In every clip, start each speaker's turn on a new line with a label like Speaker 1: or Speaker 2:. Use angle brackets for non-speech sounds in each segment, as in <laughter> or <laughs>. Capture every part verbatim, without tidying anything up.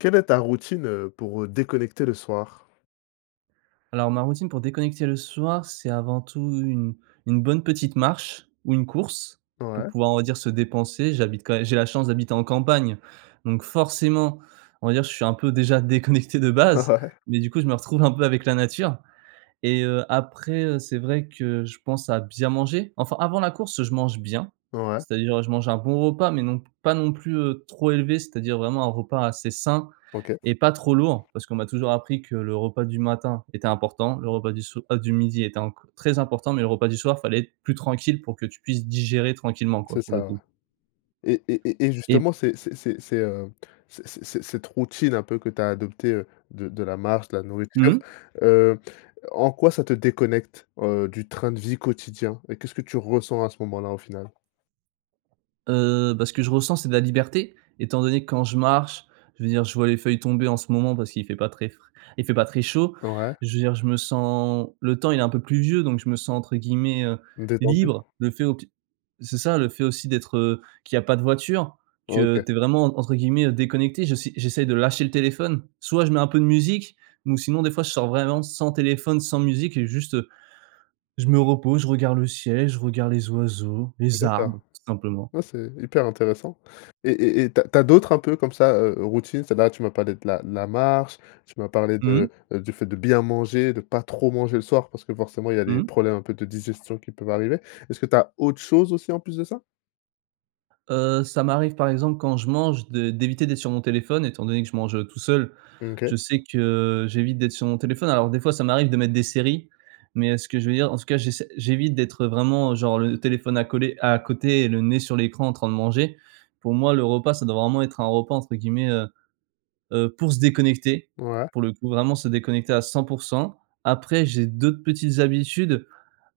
Speaker 1: Quelle est ta routine, heu, pour, heu, déconnecter le soir?
Speaker 2: Alors ma routine pour déconnecter le soir, c'est avant tout une une bonne petite marche ou une course pour
Speaker 1: Ouais.
Speaker 2: pouvoir, on va dire, se dépenser, j'habite quand et j'ai la chance d'habiter en campagne, donc forcément on va dire je suis un peu déjà déconnecté de
Speaker 1: Ah,
Speaker 2: base,
Speaker 1: ouais.
Speaker 2: mais du coup, je me retrouve un peu avec la nature et heu, après, heu, c'est vrai que je pense à bien manger. Enfin avant la course je mange bien,
Speaker 1: Ouais.
Speaker 2: c'est-à-dire je mange un bon repas mais non pas non plus, heu, trop élevé, c'est-à-dire vraiment un repas assez sain
Speaker 1: OK.
Speaker 2: et pas trop lourd parce qu'on m'a toujours appris que le repas du matin était important, le repas du soi, heu, du midi était enco très important mais le repas du soir, fallait être plus tranquille pour que tu puisses digérer tranquillement, quoi,
Speaker 1: C'est
Speaker 2: pour le
Speaker 1: ça, ouais
Speaker 2: coup
Speaker 1: et et et et
Speaker 2: et
Speaker 1: justement, c'est c'est c'est c'est, heu, c'est c'est cette routine un peu que tu as adopté, heu, de de la marche, de la nourriture,
Speaker 2: Mmh.
Speaker 1: heu, en quoi, ça te déconnecte, heu, du train de vie quotidien? Et qu'est-ce que tu ressens à ce moment-là, au final?
Speaker 2: Heu, bah ce que je ressens, c'est de la liberté étant donné que quand je marche, je veux dire, je vois les feuilles tomber en ce moment parce qu'il fait pas très fr il fait pas très chaud,
Speaker 1: Ouais.
Speaker 2: je veux dire, je me sens le temps il est un peu pluvieux donc je me sens entre guillemets, heu,
Speaker 1: Détendu?
Speaker 2: «libre» le fait au t c'est ça, le fait aussi, d'être, heu, qu'il y a pas de voiture, que
Speaker 1: OK.
Speaker 2: tu es vraiment en entre guillemets «déconnecté», j'essai j'essaye de lâcher le téléphone, soit je mets un peu de musique ou sinon, des fois, je sors vraiment sans téléphone sans musique et juste je me repose, je regarde le ciel, je regarde les oiseaux, les arbres
Speaker 1: D'accord.
Speaker 2: tout simplement.
Speaker 1: Ouais, c'est hyper intéressant et et et tu as tu as d'autres un peu comme ça, heu heu, routine, c'est-à-dire, là tu m'as parlé de la de la marche, tu m'as parlé de
Speaker 2: Mmh.
Speaker 1: du fait de bien manger, de pas trop manger le soir, parce que forcément il y a
Speaker 2: Mmh
Speaker 1: des
Speaker 2: mh.
Speaker 1: problèmes un peu de digestion qui peuvent arriver. Est-ce que tu as autre chose aussi en plus de ça?
Speaker 2: Heu, ça m'arrive par exemple quand je mange de d'éviter d'être sur mon téléphone étant donné que je mange, heu, tout seul,
Speaker 1: Mmh,
Speaker 2: je
Speaker 1: OK.
Speaker 2: sais que j'évite d'être sur mon téléphone alors des fois ça m'arrive de mettre des séries mais heu, ce que je veux dire en tout cas j'essaie j'évite d'être vraiment genre le téléphone à coller à côté et le nez sur l'écran en train de manger. Pour moi le repas, ça doit vraiment être un repas entre guillemets, heu heu, pour se «déconnecter»,
Speaker 1: Ouais.
Speaker 2: pour le coup vraiment se déconnecter à cent pour cent. Après j'ai d'autres petites habitudes,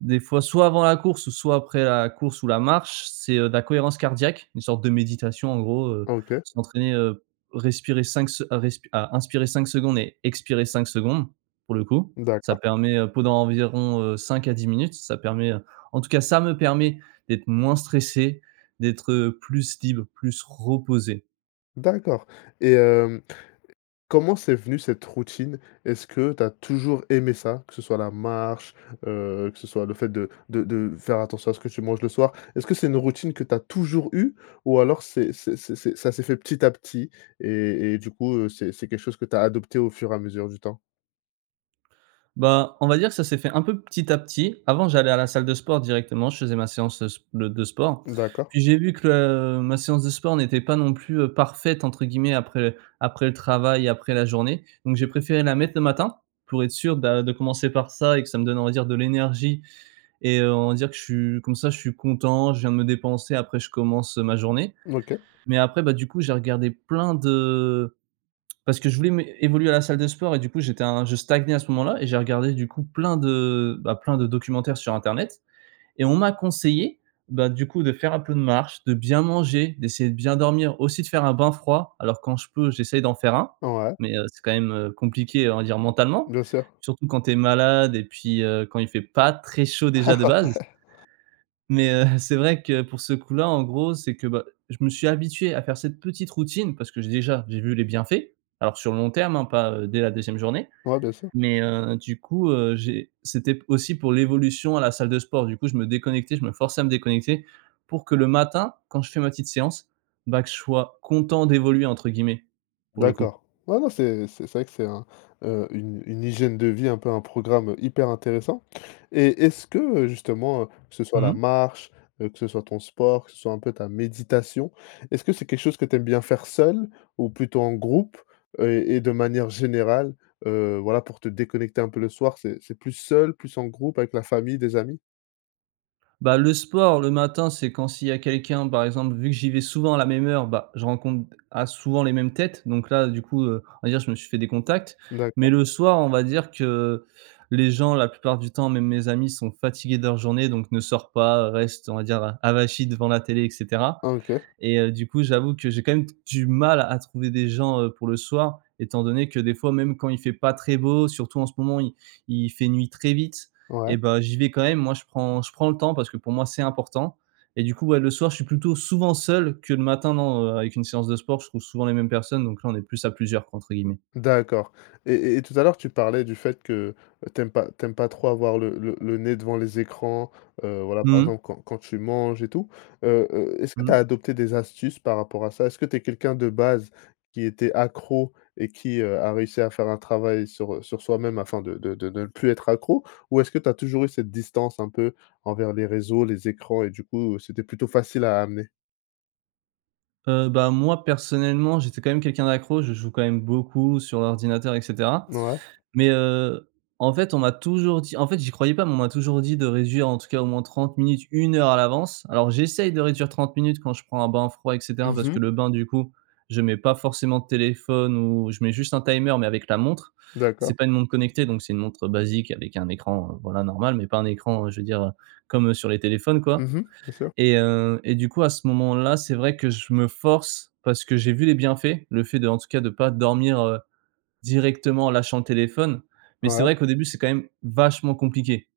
Speaker 2: des fois soit avant la course, soit après la course ou la marche, c'est, heu, de la cohérence cardiaque, une sorte de méditation en gros, heu,
Speaker 1: OK.
Speaker 2: s'entraîner po heu, respirer cinq se respirer à inspirer cinq secondes et expirer cinq secondes, pour le coup. Ça
Speaker 1: D'accord.
Speaker 2: permet podant environ, heu, cinq à dix minutes, ça permet, heu, en tout cas, ça me permet d'être moins stressé, d'être, heu, plus libre, plus reposé.
Speaker 1: D'accord, et hem, comment c'est venu, cette routine? Est-ce que tu as toujours aimé ça, que ce soit la marche, heu, que ce soit le fait de de de faire attention à ce que tu manges le soir? Est-ce que c'est une routine que tu as toujours eue, ou alors c'est c'est c'est c'est ça s'est fait petit à petit et et du coup, heu, c'est c'est quelque chose que tu as adopté au fur et à mesure du temps?
Speaker 2: Ben, on va dire que ça s'est fait un peu petit à petit. Avant j'allais à la salle de sport, directement je faisais ma séance s de de sport.
Speaker 1: D'accord.
Speaker 2: Puis j'ai vu que le ma séance de sport n'était pas non plus, heu, «parfaite» entre guillemets, après après le travail, après la journée. Donc, j'ai préféré la mettre le matin, pour être sûr, bah, de commencer par ça et que ça me donne, on va dire, de l'énergie et heu, on va dire que je suis comme ça je suis content je viens de me dépenser après je commence, heu, ma journée.
Speaker 1: OK.
Speaker 2: Mais après, bah du coup, j'ai regardé plein de <clicks tongue> parce que je voulais mé évoluer à la salle de sport et du coup j'étais un je stagnais à ce moment-là et j'ai regardé du coup plein de, bah, plein de documentaires sur internet. Et on m'a conseillé, bah, du coup, de faire un peu de marche, de bien manger, d'essayer de bien dormir, aussi de faire un bain froid, alors quand je peux j'essaye d'en faire un,
Speaker 1: Ouais.
Speaker 2: mais, heu, c'est quand même, heu, compliqué, on va dire, mentalement,
Speaker 1: Bien sûr.
Speaker 2: surtout quand tu es malade et puis, heu, quand il fait pas très chaud déjà de
Speaker 1: <laughs>
Speaker 2: base.
Speaker 1: Ouais.
Speaker 2: Mais, heu, c'est vrai que pour ce coup-là, en gros, c'est que bah, je me suis habitué à faire cette petite routine, parce que j'ai déjà, j'ai vu les bienfaits, alors sur le long terme, hein, pas, heu, dès la deuxième journée.
Speaker 1: Ouais, bien sûr.
Speaker 2: Mais, heu, du coup, heu, j'ai c'était aussi pour l'évolution à la salle de sport, du coup, je me déconnectais, je me forçais à me déconnecter, pour que le matin, quand je fais ma petite séance, bah, que je sois «content d'évoluer», entre guillemets, pour le coup.
Speaker 1: D'accord. Ouais, non, c'est c'est vrai que c'est un, heu, une une hygiène de vie un peu, un programme hyper intéressant. Et est-ce que, heu, justement, heu, que ce soit
Speaker 2: Mmh
Speaker 1: la
Speaker 2: mh.
Speaker 1: marche, heu, que ce soit ton sport, que ce soit un peu ta méditation, est-ce que c'est quelque chose que tu aimes bien faire seul, ou plutôt en groupe, heu, et de manière générale, heu, voilà pour te déconnecter un peu le soir, c'est c'est plus seul plus en groupe, avec la famille, des amis?
Speaker 2: Bah, le sport le matin, c'est quand s'il y a quelqu'un par exemple. Vu que j'y vais souvent à la même heure, bah, je rencontre ah, souvent les mêmes têtes, donc là du coup, heu, on va dire je me suis fait des contacts. Mais
Speaker 1: D'accord.
Speaker 2: le soir, on va dire que, heu, les gens la plupart du temps même mes amis sont fatigués de leur journée et donc ne sortent pas, heu, restent on va dire, heu, avachis devant la télé et cetera.
Speaker 1: Ah, OK.
Speaker 2: Et heu, du coup, j'avoue que j'ai quand même d du mal à trouver des gens, heu, pour le soir, étant donné que des fois même quand il fait pas très beau surtout en ce moment il il fait nuit très vite
Speaker 1: Ouais.
Speaker 2: et bah, j'y vais quand même. Moi je prends je prends le temps, parce que pour moi c'est important. Et du coup, ouais, le soir je suis plutôt souvent seul, que le matin non, avec une séance de sport je trouve souvent les mêmes personnes donc là on est plus «à plusieurs» entre guillemets.
Speaker 1: D'accord. Et et tout à l'heure tu parlais du fait que tu aimes pas tu aimes pas trop avoir le le le nez devant les écrans, heu, voilà, par
Speaker 2: Mmh mh.
Speaker 1: exemple quand quand tu manges et tout. Heu heu, est-ce que tu as
Speaker 2: Mmh.
Speaker 1: adopté des astuces par rapport à ça? Est-ce que tu es quelqu'un de base qui était accro et qui, heu, a réussi à faire un travail sur, heu, sur soi-même afin de de de ne plus être accro? Ou est-ce que tu as toujours eu cette distance un peu envers les réseaux, les écrans et du coup, heu, c'était plutôt facile à amener?
Speaker 2: Heu, bah, moi, personnellement, j'étais quand même quelqu'un d'accro, je joue quand même beaucoup sur l'ordinateur et cetera.
Speaker 1: Ouais.
Speaker 2: Mais, heu, en fait, on m'a toujours dit en fait, j'y croyais pas, mais on m'a toujours dit de réduire en tout cas au moins trente minutes, une heure à l'avance. Alors, j'essaye de réduire trente minutes quand je prends un bain froid et cetera,
Speaker 1: Mmh
Speaker 2: parce que
Speaker 1: mh.
Speaker 2: le bain du coup, je mets pas forcément de téléphone ou je mets juste un timer mais avec la montre.
Speaker 1: D'accord.
Speaker 2: C'est pas une montre connectée donc c'est une montre basique avec un écran, voilà, normal mais pas un écran je veux dire, heu, comme sur les téléphones,
Speaker 1: Mmh
Speaker 2: quoi.
Speaker 1: mh, bien sûr.
Speaker 2: Et heu, et du coup, à ce moment-là, c'est vrai que je me force parce que j'ai vu les bienfaits, le fait d'en tout cas de pas dormir, heu, directement en lâchant le téléphone. Mais c'est
Speaker 1: Ouais.
Speaker 2: vrai qu'au début, c'est quand même vachement compliqué,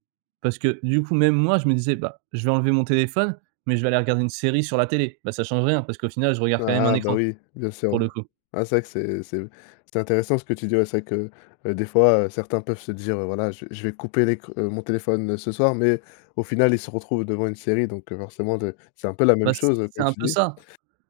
Speaker 2: parce que du coup, même moi, je me disais: «Bah, je vais enlever mon téléphone mais je vais aller regarder une série sur la télé». Bah, ça change rien parce qu'au final je regarde quand même un
Speaker 1: Ah bah,
Speaker 2: écran
Speaker 1: oui, bien sûr,
Speaker 2: pour le
Speaker 1: ouais.
Speaker 2: coup.
Speaker 1: Ah, c'est vrai que c'est c'est c'est intéressant ce que tu dis. Ouais, c'est vrai que, heu, des fois, heu, certains peuvent se dire: «Voilà, je je vais couper l'ec heu, mon téléphone ce soir», mais au final, ils se retrouvent devant une série. Donc, heu, forcément, d c'est un peu la
Speaker 2: Bah,
Speaker 1: même
Speaker 2: c
Speaker 1: chose,
Speaker 2: c'est
Speaker 1: comme
Speaker 2: un
Speaker 1: tu
Speaker 2: peu
Speaker 1: dis.
Speaker 2: ça,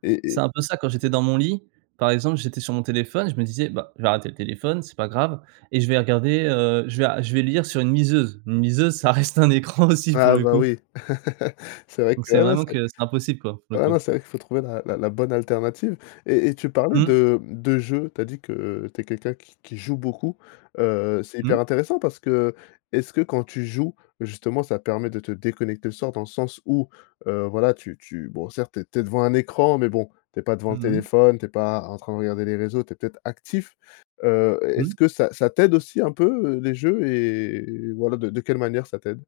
Speaker 1: Et
Speaker 2: c'est
Speaker 1: et
Speaker 2: un peu ça quand j'étais dans mon lit, par exemple, j'étais sur mon téléphone je me disais: «Bah, je vais arrêter le téléphone c'est pas grave et je vais regarder, heu, je vais a je vais lire sur une liseuse». Une liseuse ça reste un écran aussi, pour
Speaker 1: Ah
Speaker 2: le
Speaker 1: bah
Speaker 2: coup.
Speaker 1: oui, <laughs> c'est vrai
Speaker 2: Donc
Speaker 1: que
Speaker 2: c'est
Speaker 1: ah non
Speaker 2: vraiment
Speaker 1: c'est
Speaker 2: que c'est impossible quoi, pour le
Speaker 1: ah non,
Speaker 2: coup.
Speaker 1: c'est vrai qu'il faut trouver la la la bonne alternative. Et et tu parlais
Speaker 2: Mmh.
Speaker 1: de de jeux tu as dit que tu es quelqu'un qui qui joue beaucoup. Heu, c'est
Speaker 2: Mmh.
Speaker 1: hyper intéressant parce que est-ce que quand tu joues justement, ça permet de te déconnecter le soir dans le sens où, heu, voilà tu tu bon, certes, tu es tu es devant un écran mais bon tu es pas devant le
Speaker 2: Mmh mh.
Speaker 1: téléphone, tu es pas en train de regarder les réseaux, tu es peut-être, actif. Heu, est-ce
Speaker 2: Mmh.
Speaker 1: que ça ça t'aide aussi un peu, heu, les jeux et voilà, de de quelle manière ça t'aide?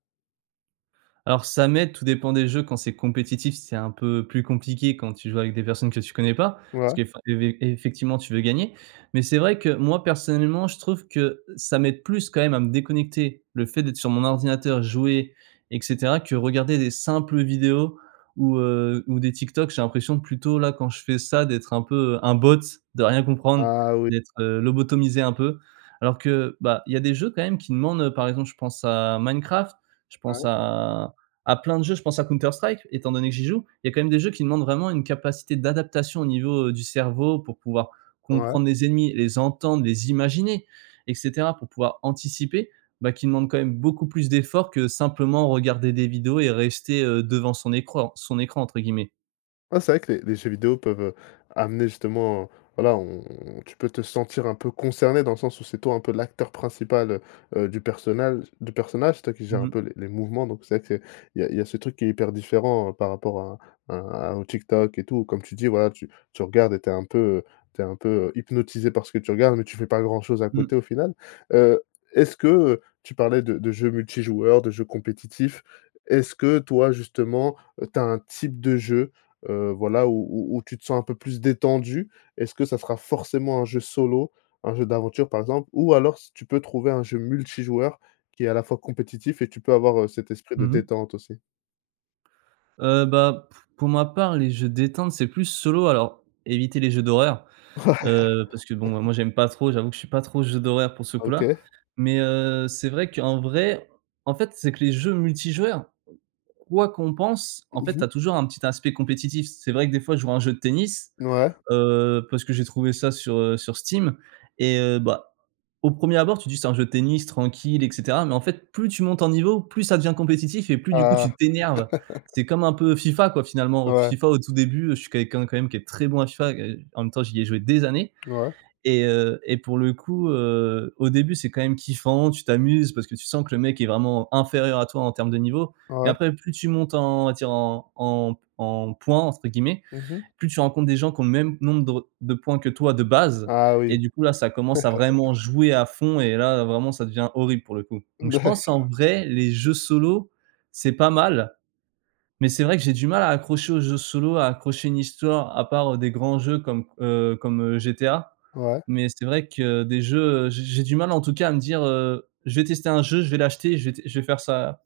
Speaker 2: Alors, ça m'aide, tout dépend des jeux. Quand c'est compétitif, c'est un peu plus compliqué, quand tu joues avec des personnes que tu connais pas. Parce
Speaker 1: Ouais.
Speaker 2: que effa évé effectivement tu veux gagner. Mais c'est vrai que, moi, personnellement, je trouve que ça m'aide plus quand même à me déconnecter, le fait d'être sur mon ordinateur jouer et cetera, que regarder des simples vidéos ou, heu, ou des TikTok. J'ai l'impression plutôt là, quand je fais ça, d'être un peu, un bot, de rien comprendre,
Speaker 1: Ah oui!
Speaker 2: d'être, heu, lobotomisé un peu. Alors que, bah, il y a des jeux quand même qui demandent, par exemple, je pense à Minecraft, je pense
Speaker 1: Ouais.
Speaker 2: à à plein de jeux, je pense à Counter Strike, étant donné que j'y joue, il y a quand même des jeux qui demandent vraiment une capacité d'adaptation au niveau, heu, du cerveau pour pouvoir
Speaker 1: Ouais.
Speaker 2: comprendre les ennemis, les entendre, les imaginer et cetera, pour pouvoir anticiper, bah, qui demandent quand même beaucoup plus d'efforts que simplement regarder des vidéos et rester, heu, «devant son écran son écran», entre guillemets.
Speaker 1: Ouais, c'est vrai que les les jeux vidéo peuvent, heu, amener justement, voilà, on on tu peux te sentir un peu concerné dans le sens où c'est toi, un peu, l'acteur principal, heu heu, du personnale du personnage. C'est toi qui gère un
Speaker 2: Mmh.
Speaker 1: peu les les mouvements, donc c'est vrai qu'il y a il y a ce truc qui est hyper différent par rapport à à à un TikTok et tout. Comme tu dis, voilà, que tu tu regardes et tu es un peu, heu, tu es un peu, heu, hypnotisé parce que tu regardes, mais tu fais pas grand-chose à
Speaker 2: Mmh.
Speaker 1: côté, au final. Heu, est-ce que, heu- tu parlais de de jeux multi-joueurs, de jeux compétitifs- est-ce que, toi, justement, tu as un type de jeu, heu, voilà, où où tu te sens un peu plus détendu? Est-ce que ça sera forcément un jeu solo, un jeu d'aventure, par exemple, ou alors s tu peux trouver un jeu multi-joueurs qui est, à la fois, compétitif et tu peux avoir, heu, cet esprit de
Speaker 2: Mmh mh.
Speaker 1: détente aussi?
Speaker 2: Heu, bah, p pour ma part, les jeux détente, c'est plus solo. Alors, éviter les jeux d'horreur,
Speaker 1: Ouais!
Speaker 2: heu, parce que, bon, bah,
Speaker 1: <chuckles>
Speaker 2: moi, j'aime pas trop. J'avoue que je suis pas trop jeu d'horreur, pour ce coup-là,
Speaker 1: OK.
Speaker 2: mais heu, c'est vrai qu'en vrai, en fait, c'est que les jeux multi-joueurs, quoi qu'on pense, en
Speaker 1: Mmh
Speaker 2: fait, tu as
Speaker 1: mh.
Speaker 2: toujours un petit aspect compétitif. C'est vrai que, des fois, je joue à un jeu de tennis,
Speaker 1: Ouais.
Speaker 2: heu, parce que j'ai trouvé ça sur, heu, sur Steam et heu, bah, au premier abord, tu dis: «Ç'est un jeu de tennis tranquille» et cetera, mais en fait, plus tu montes en niveau, plus ça devient compétitif et plus, du coup,
Speaker 1: Ah.
Speaker 2: tu t'énerves.
Speaker 1: <laughs>
Speaker 2: C'est comme un peu FIFA, quoi, finalement.
Speaker 1: Ouais.
Speaker 2: FIFA, au tout début, heu, je suis quelqu'un quand même qui est très bon à FIFA et en même temps, j'y ai joué des années
Speaker 1: Ouais.
Speaker 2: et heu, et pour le coup, heu, au début, c'est quand même kiffant. Tu t'amuses parce que tu sens que le mec est vraiment inférieur à toi en termes de niveau et
Speaker 1: Ouais.
Speaker 2: après, plus tu montes en on va dire, en en en «points» entre guillemets,
Speaker 1: Mmh mh.
Speaker 2: plus tu rencontres des gens qui ont le même nombre de re de points que toi, de base
Speaker 1: Ah oui.
Speaker 2: et du coup, là, ça commence à vraiment
Speaker 1: <chuckles>
Speaker 2: jouer à fond et là, vraiment, ça devient horrible, pour le coup, donc je pense, en
Speaker 1: D'accord.
Speaker 2: vrai, les jeux solo, c'est pas mal, mais c'est vrai que j'ai du mal à accrocher aux jeux solo, à accrocher une histoire, à part, heu, des grands jeux comme, heu, comme, heu, GTA,
Speaker 1: Ouais.
Speaker 2: mais c'est vrai que des jeux, heu, j'ai j'ai du mal, en tout cas, à me dire, heu: «Je vais tester un jeu, je vais l'acheter, je vais t je vais faire sa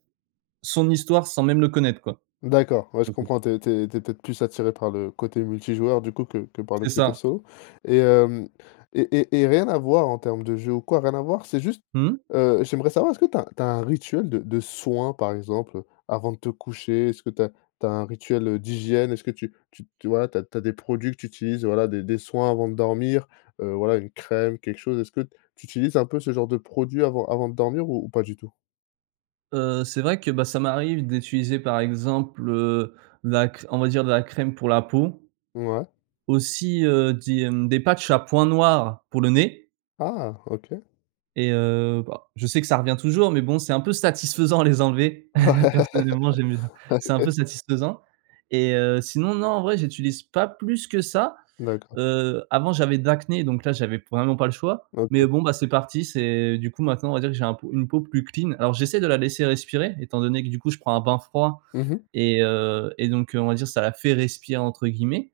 Speaker 2: son histoire, sans même le connaître», quoi.
Speaker 1: D'accord, ouais, je
Speaker 2: Pour le coup.
Speaker 1: comprends. Tu es tu es tu es peut-être plus attiré par le côté multi-joueur du coup que que par le
Speaker 2: C'est
Speaker 1: côté
Speaker 2: ça!
Speaker 1: solo, et hem, et et et rien à voir en termes de jeu ou quoi, rien à voir. C'est juste,
Speaker 2: Mmh.
Speaker 1: heu, j'aimerais savoir: est-ce que tu as tu as un rituel de de soins, par exemple, heu, avant de te coucher? Est-ce que tu as tu as un rituel, heu, d'hygiène? Est-ce que tu tu tu voilà, tu as tu as des produits que tu utilises? Voilà, des des soins avant de dormir, heu, voilà, une crème, quelque chose? Est-ce que t tu utilises un peu ce genre de produits avant avant de dormir ou ou pas du tout?
Speaker 2: Heu, c'est vrai que, bah, ça m'arrive d'utiliser, par exemple, heu, de la cr on va dire de la crème pour la peau,
Speaker 1: Mouais.
Speaker 2: aussi, heu, des, hem, des patchs à points noirs pour le nez
Speaker 1: Ah, OK!
Speaker 2: et heu, bah, je sais que ça revient toujours, mais bon, c'est un peu satisfaisant à les enlever.
Speaker 1: Ouais,
Speaker 2: <chuckles> Personnellement, j'aime bien. C'est un peu
Speaker 1: OK.
Speaker 2: satisfaisant et heu, sinon, non, en vrai, j'utilise pas plus que ça.
Speaker 1: D'accord.
Speaker 2: Heu, avant, j'avais de l'acné donc là, j'avais p vraiment pas le choix mais
Speaker 1: OK.
Speaker 2: bon, bah, c'est parti. C'est du coup, maintenant, on va dire que j'ai un peau une peau plus clean. Alors, j'essaie de la laisser respirer étant donné que, du coup, je prends un bain froid
Speaker 1: Mmh mh.
Speaker 2: et heu, et donc on va dire, «ça la fait respirer,» entre guillemets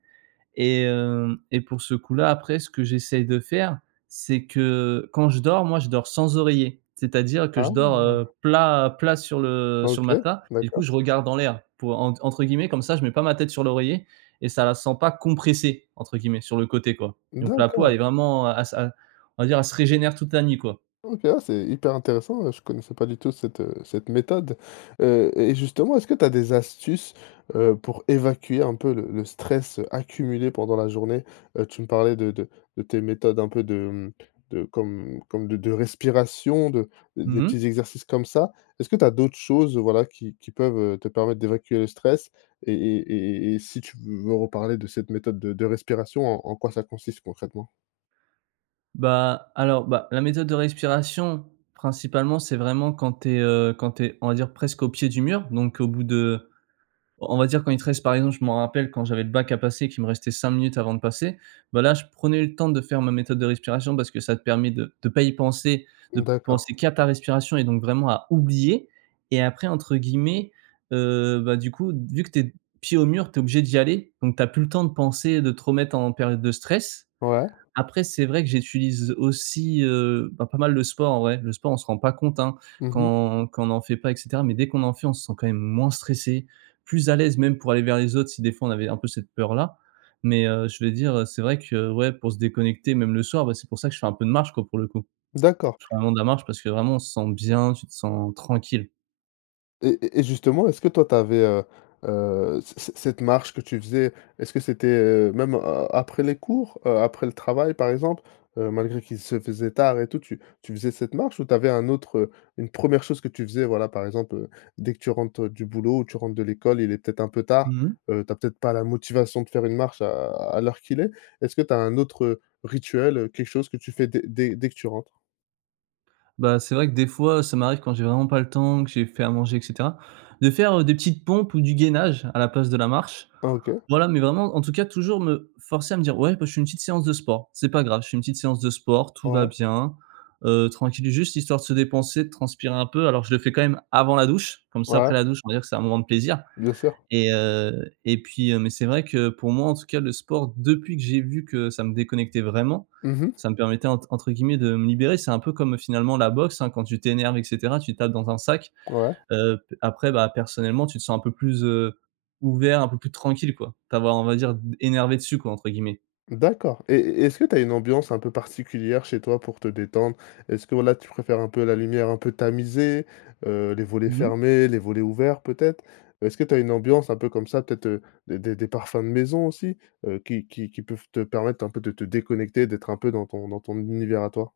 Speaker 2: et hem, et pour ce coup-là, après, ce que j'essaye de faire, c'est que, quand je dors, moi, je dors sans oreiller. C'est-à-dire que je dors,
Speaker 1: Ah!
Speaker 2: heu, plat plat sur le sur le
Speaker 1: OK.
Speaker 2: matelas, et coup,
Speaker 1: D'accord.
Speaker 2: je regarde en l'air pour, entre entre guillemets, comme ça, je mets pas ma tête sur l'oreiller et ça la sent pas «compressée» entre guillemets, sur le côté, quoi, donc la peau,
Speaker 1: D'accord.
Speaker 2: elle est vraiment, heu, à s à on va dire, elle se régénère toute la nuit, quoi.
Speaker 1: OK. Ah, c'est hyper intéressant, heu, je connaissais pas du tout cette, heu, cette méthode. Heu, et justement, est-ce que tu as des astuces, heu, pour évacuer un peu le le stress, heu, accumulé pendant la journée? Heu, tu me parlais de de de tes méthodes un peu de, mmh, de comme comme de de respiration, de
Speaker 2: Mmh
Speaker 1: des
Speaker 2: mh.
Speaker 1: petits exercices comme ça. Est-ce que tu as d'autres choses, heu, voilà, qui qui peuvent, heu, te permettre d'évacuer le stress et et et et et si tu v veux reparler de cette méthode de de respiration? En en quoi ça consiste concrètement?
Speaker 2: Bah, alors, bah, la méthode de respiration principalement, c'est vraiment quand tu es, heu, quand tu es, on va dire, presque au pied du mur donc au bout de on va dire, quand il te reste, par exemple, je m'en rappelle, quand j'avais le bac à passer, qu'il me restait cinq minutes avant de passer, bah, là, je prenais le temps de faire ma méthode de respiration parce que ça te permet de de pas y penser,
Speaker 1: Mmh
Speaker 2: de
Speaker 1: d'accord.
Speaker 2: penser qu'à ta respiration et donc vraiment à oublier, et après, entre guillemets, heu, bah, du coup, vu que tu es pieds au mur, tu es obligé d'y aller donc tu as plus le temps de penser de te remettre en période de stress.
Speaker 1: Ouais.
Speaker 2: Après, c'est vrai que j'utilise aussi, heu, bah, pas mal le sport en vrai. Le sport, on se rend pas compte, hein.
Speaker 1: Mmh mh.
Speaker 2: Quand quand on en fait pas et cetera mais dès qu'on en fait, on se sent quand même moins stressé, plus à l'aise, même pour aller vers les autres, si, des fois, on avait un peu cette peur-là, mais heu, je vais dire, heu: «C'est vrai que, ouais, pour se déconnecter, même le soir, bah, c'est pour ça que je fais un peu de marche, quoi, pour le coup».
Speaker 1: D'accord.
Speaker 2: Je fais vraiment de la marche parce que, vraiment, on se sent bien. Tu te sens tranquille.
Speaker 1: Et et et justement, est-ce que toi tu avais, heu heu, c c cette marche que tu faisais? Est-ce que c'était, heu, même, heu, après les cours, heu, après le travail, par exemple? Heu, malgré qu'il se faisait tard et tout, tu tu faisais cette marche ou tu avais un autre heu, une première chose que tu faisais, voilà, par exemple, heu, dès que tu rentres du boulot? Ou tu rentres de l'école, il est peut-être un peu tard,
Speaker 2: Mmh mh.
Speaker 1: heu, tu as peut-être pas la motivation de faire une marche à à l'heure qu'il est. Est ce que tu as un autre, heu, rituel, heu, quelque chose que tu fais dès dès dès que tu rentres?
Speaker 2: Bah, c'est vrai que des fois ça m'arrive quand j'ai vraiment pas le temps, que j'ai fait à manger, et cetera, de faire, heu, des petites pompes ou du gainage à la place de la marche,
Speaker 1: Ah, OK.
Speaker 2: voilà, mais vraiment, en tout cas, toujours me forcer à me dire: «Ouais, bah je fais une petite séance de sport, c'est pas grave, je fais une petite séance de sport, tout va
Speaker 1: Ouais.
Speaker 2: bien», heu, tranquille, juste histoire de se dépenser, de transpirer un peu, alors je le fais quand même avant la douche, comme ça,
Speaker 1: Ouais.
Speaker 2: après, la douche, on va dire que c'est un moment de plaisir.
Speaker 1: Bien sûr.
Speaker 2: Et heu, et puis heu, mais c'est vrai que pour moi en tout cas le sport depuis que j'ai vu que ça me déconnectait vraiment,
Speaker 1: Mmh mh.
Speaker 2: ça me permettait ent entre guillemets de me «libérer». C'est un peu comme, heu, finalement la boxe, hein, quand tu t'énerves et cetera, tu tapes dans un sac,
Speaker 1: Ouais.
Speaker 2: heu, p après, bah, personnellement tu te sens un peu plus, heu, ouvert, un peu plus tranquille, quoi, de t'avoir on va dire «énervé dessus», quoi, entre guillemets.
Speaker 1: D'accord, et et est-ce que tu as une ambiance un peu particulière chez toi pour te détendre? Est-ce que voilà, tu préfères un peu, la lumière un peu tamisée, heu, les volets
Speaker 2: Mmh mh.
Speaker 1: fermés, les volets ouverts, peut-être? Heu, est-ce que tu as une ambiance un peu comme ça peut-être, heu, des des des parfums de maison aussi, heu, qui qui qui peuvent te permettre un peu de te déconnecter, d'être un peu dans ton dans ton univers à toi?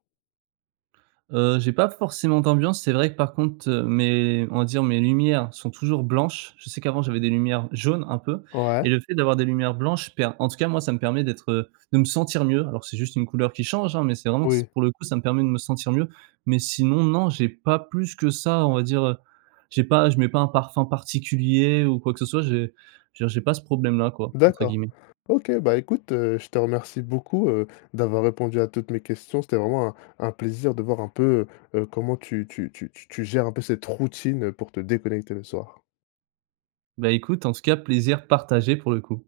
Speaker 2: Heu, j'ai pas forcément d'ambiance, c'est vrai que par contre, heu, mes, on va dire, mes lumières sont toujours blanches. Je sais qu'avant j'avais des lumières jaunes, un peu,
Speaker 1: Ouais.
Speaker 2: et le fait d'avoir des lumières blanches per en tout cas moi ça me permet d'être, heu, de me sentir mieux. Alors c'est juste une couleur qui change, hein, mais c'est vraiment s
Speaker 1: Oui.
Speaker 2: pour le coup, ça me permet de me sentir mieux. Mais sinon, non, j'ai pas plus que ça on va dire, heu, j'ai pas je mets pas un parfum particulier ou quoi que ce soit, j'ai je veux dire j'ai pas ce «problème-là» quoi, entre
Speaker 1: D'accord.
Speaker 2: guillemets.
Speaker 1: OK, bah écoute, heu, je te remercie beaucoup, heu, d'avoir répondu à toutes mes questions. C'était vraiment un un plaisir de voir un peu, heu heu, comment tu tu tu t tu gères un peu cette routine, heu, pour te déconnecter le soir.
Speaker 2: Bah, écoute en tout cas plaisir partagé pour le coup.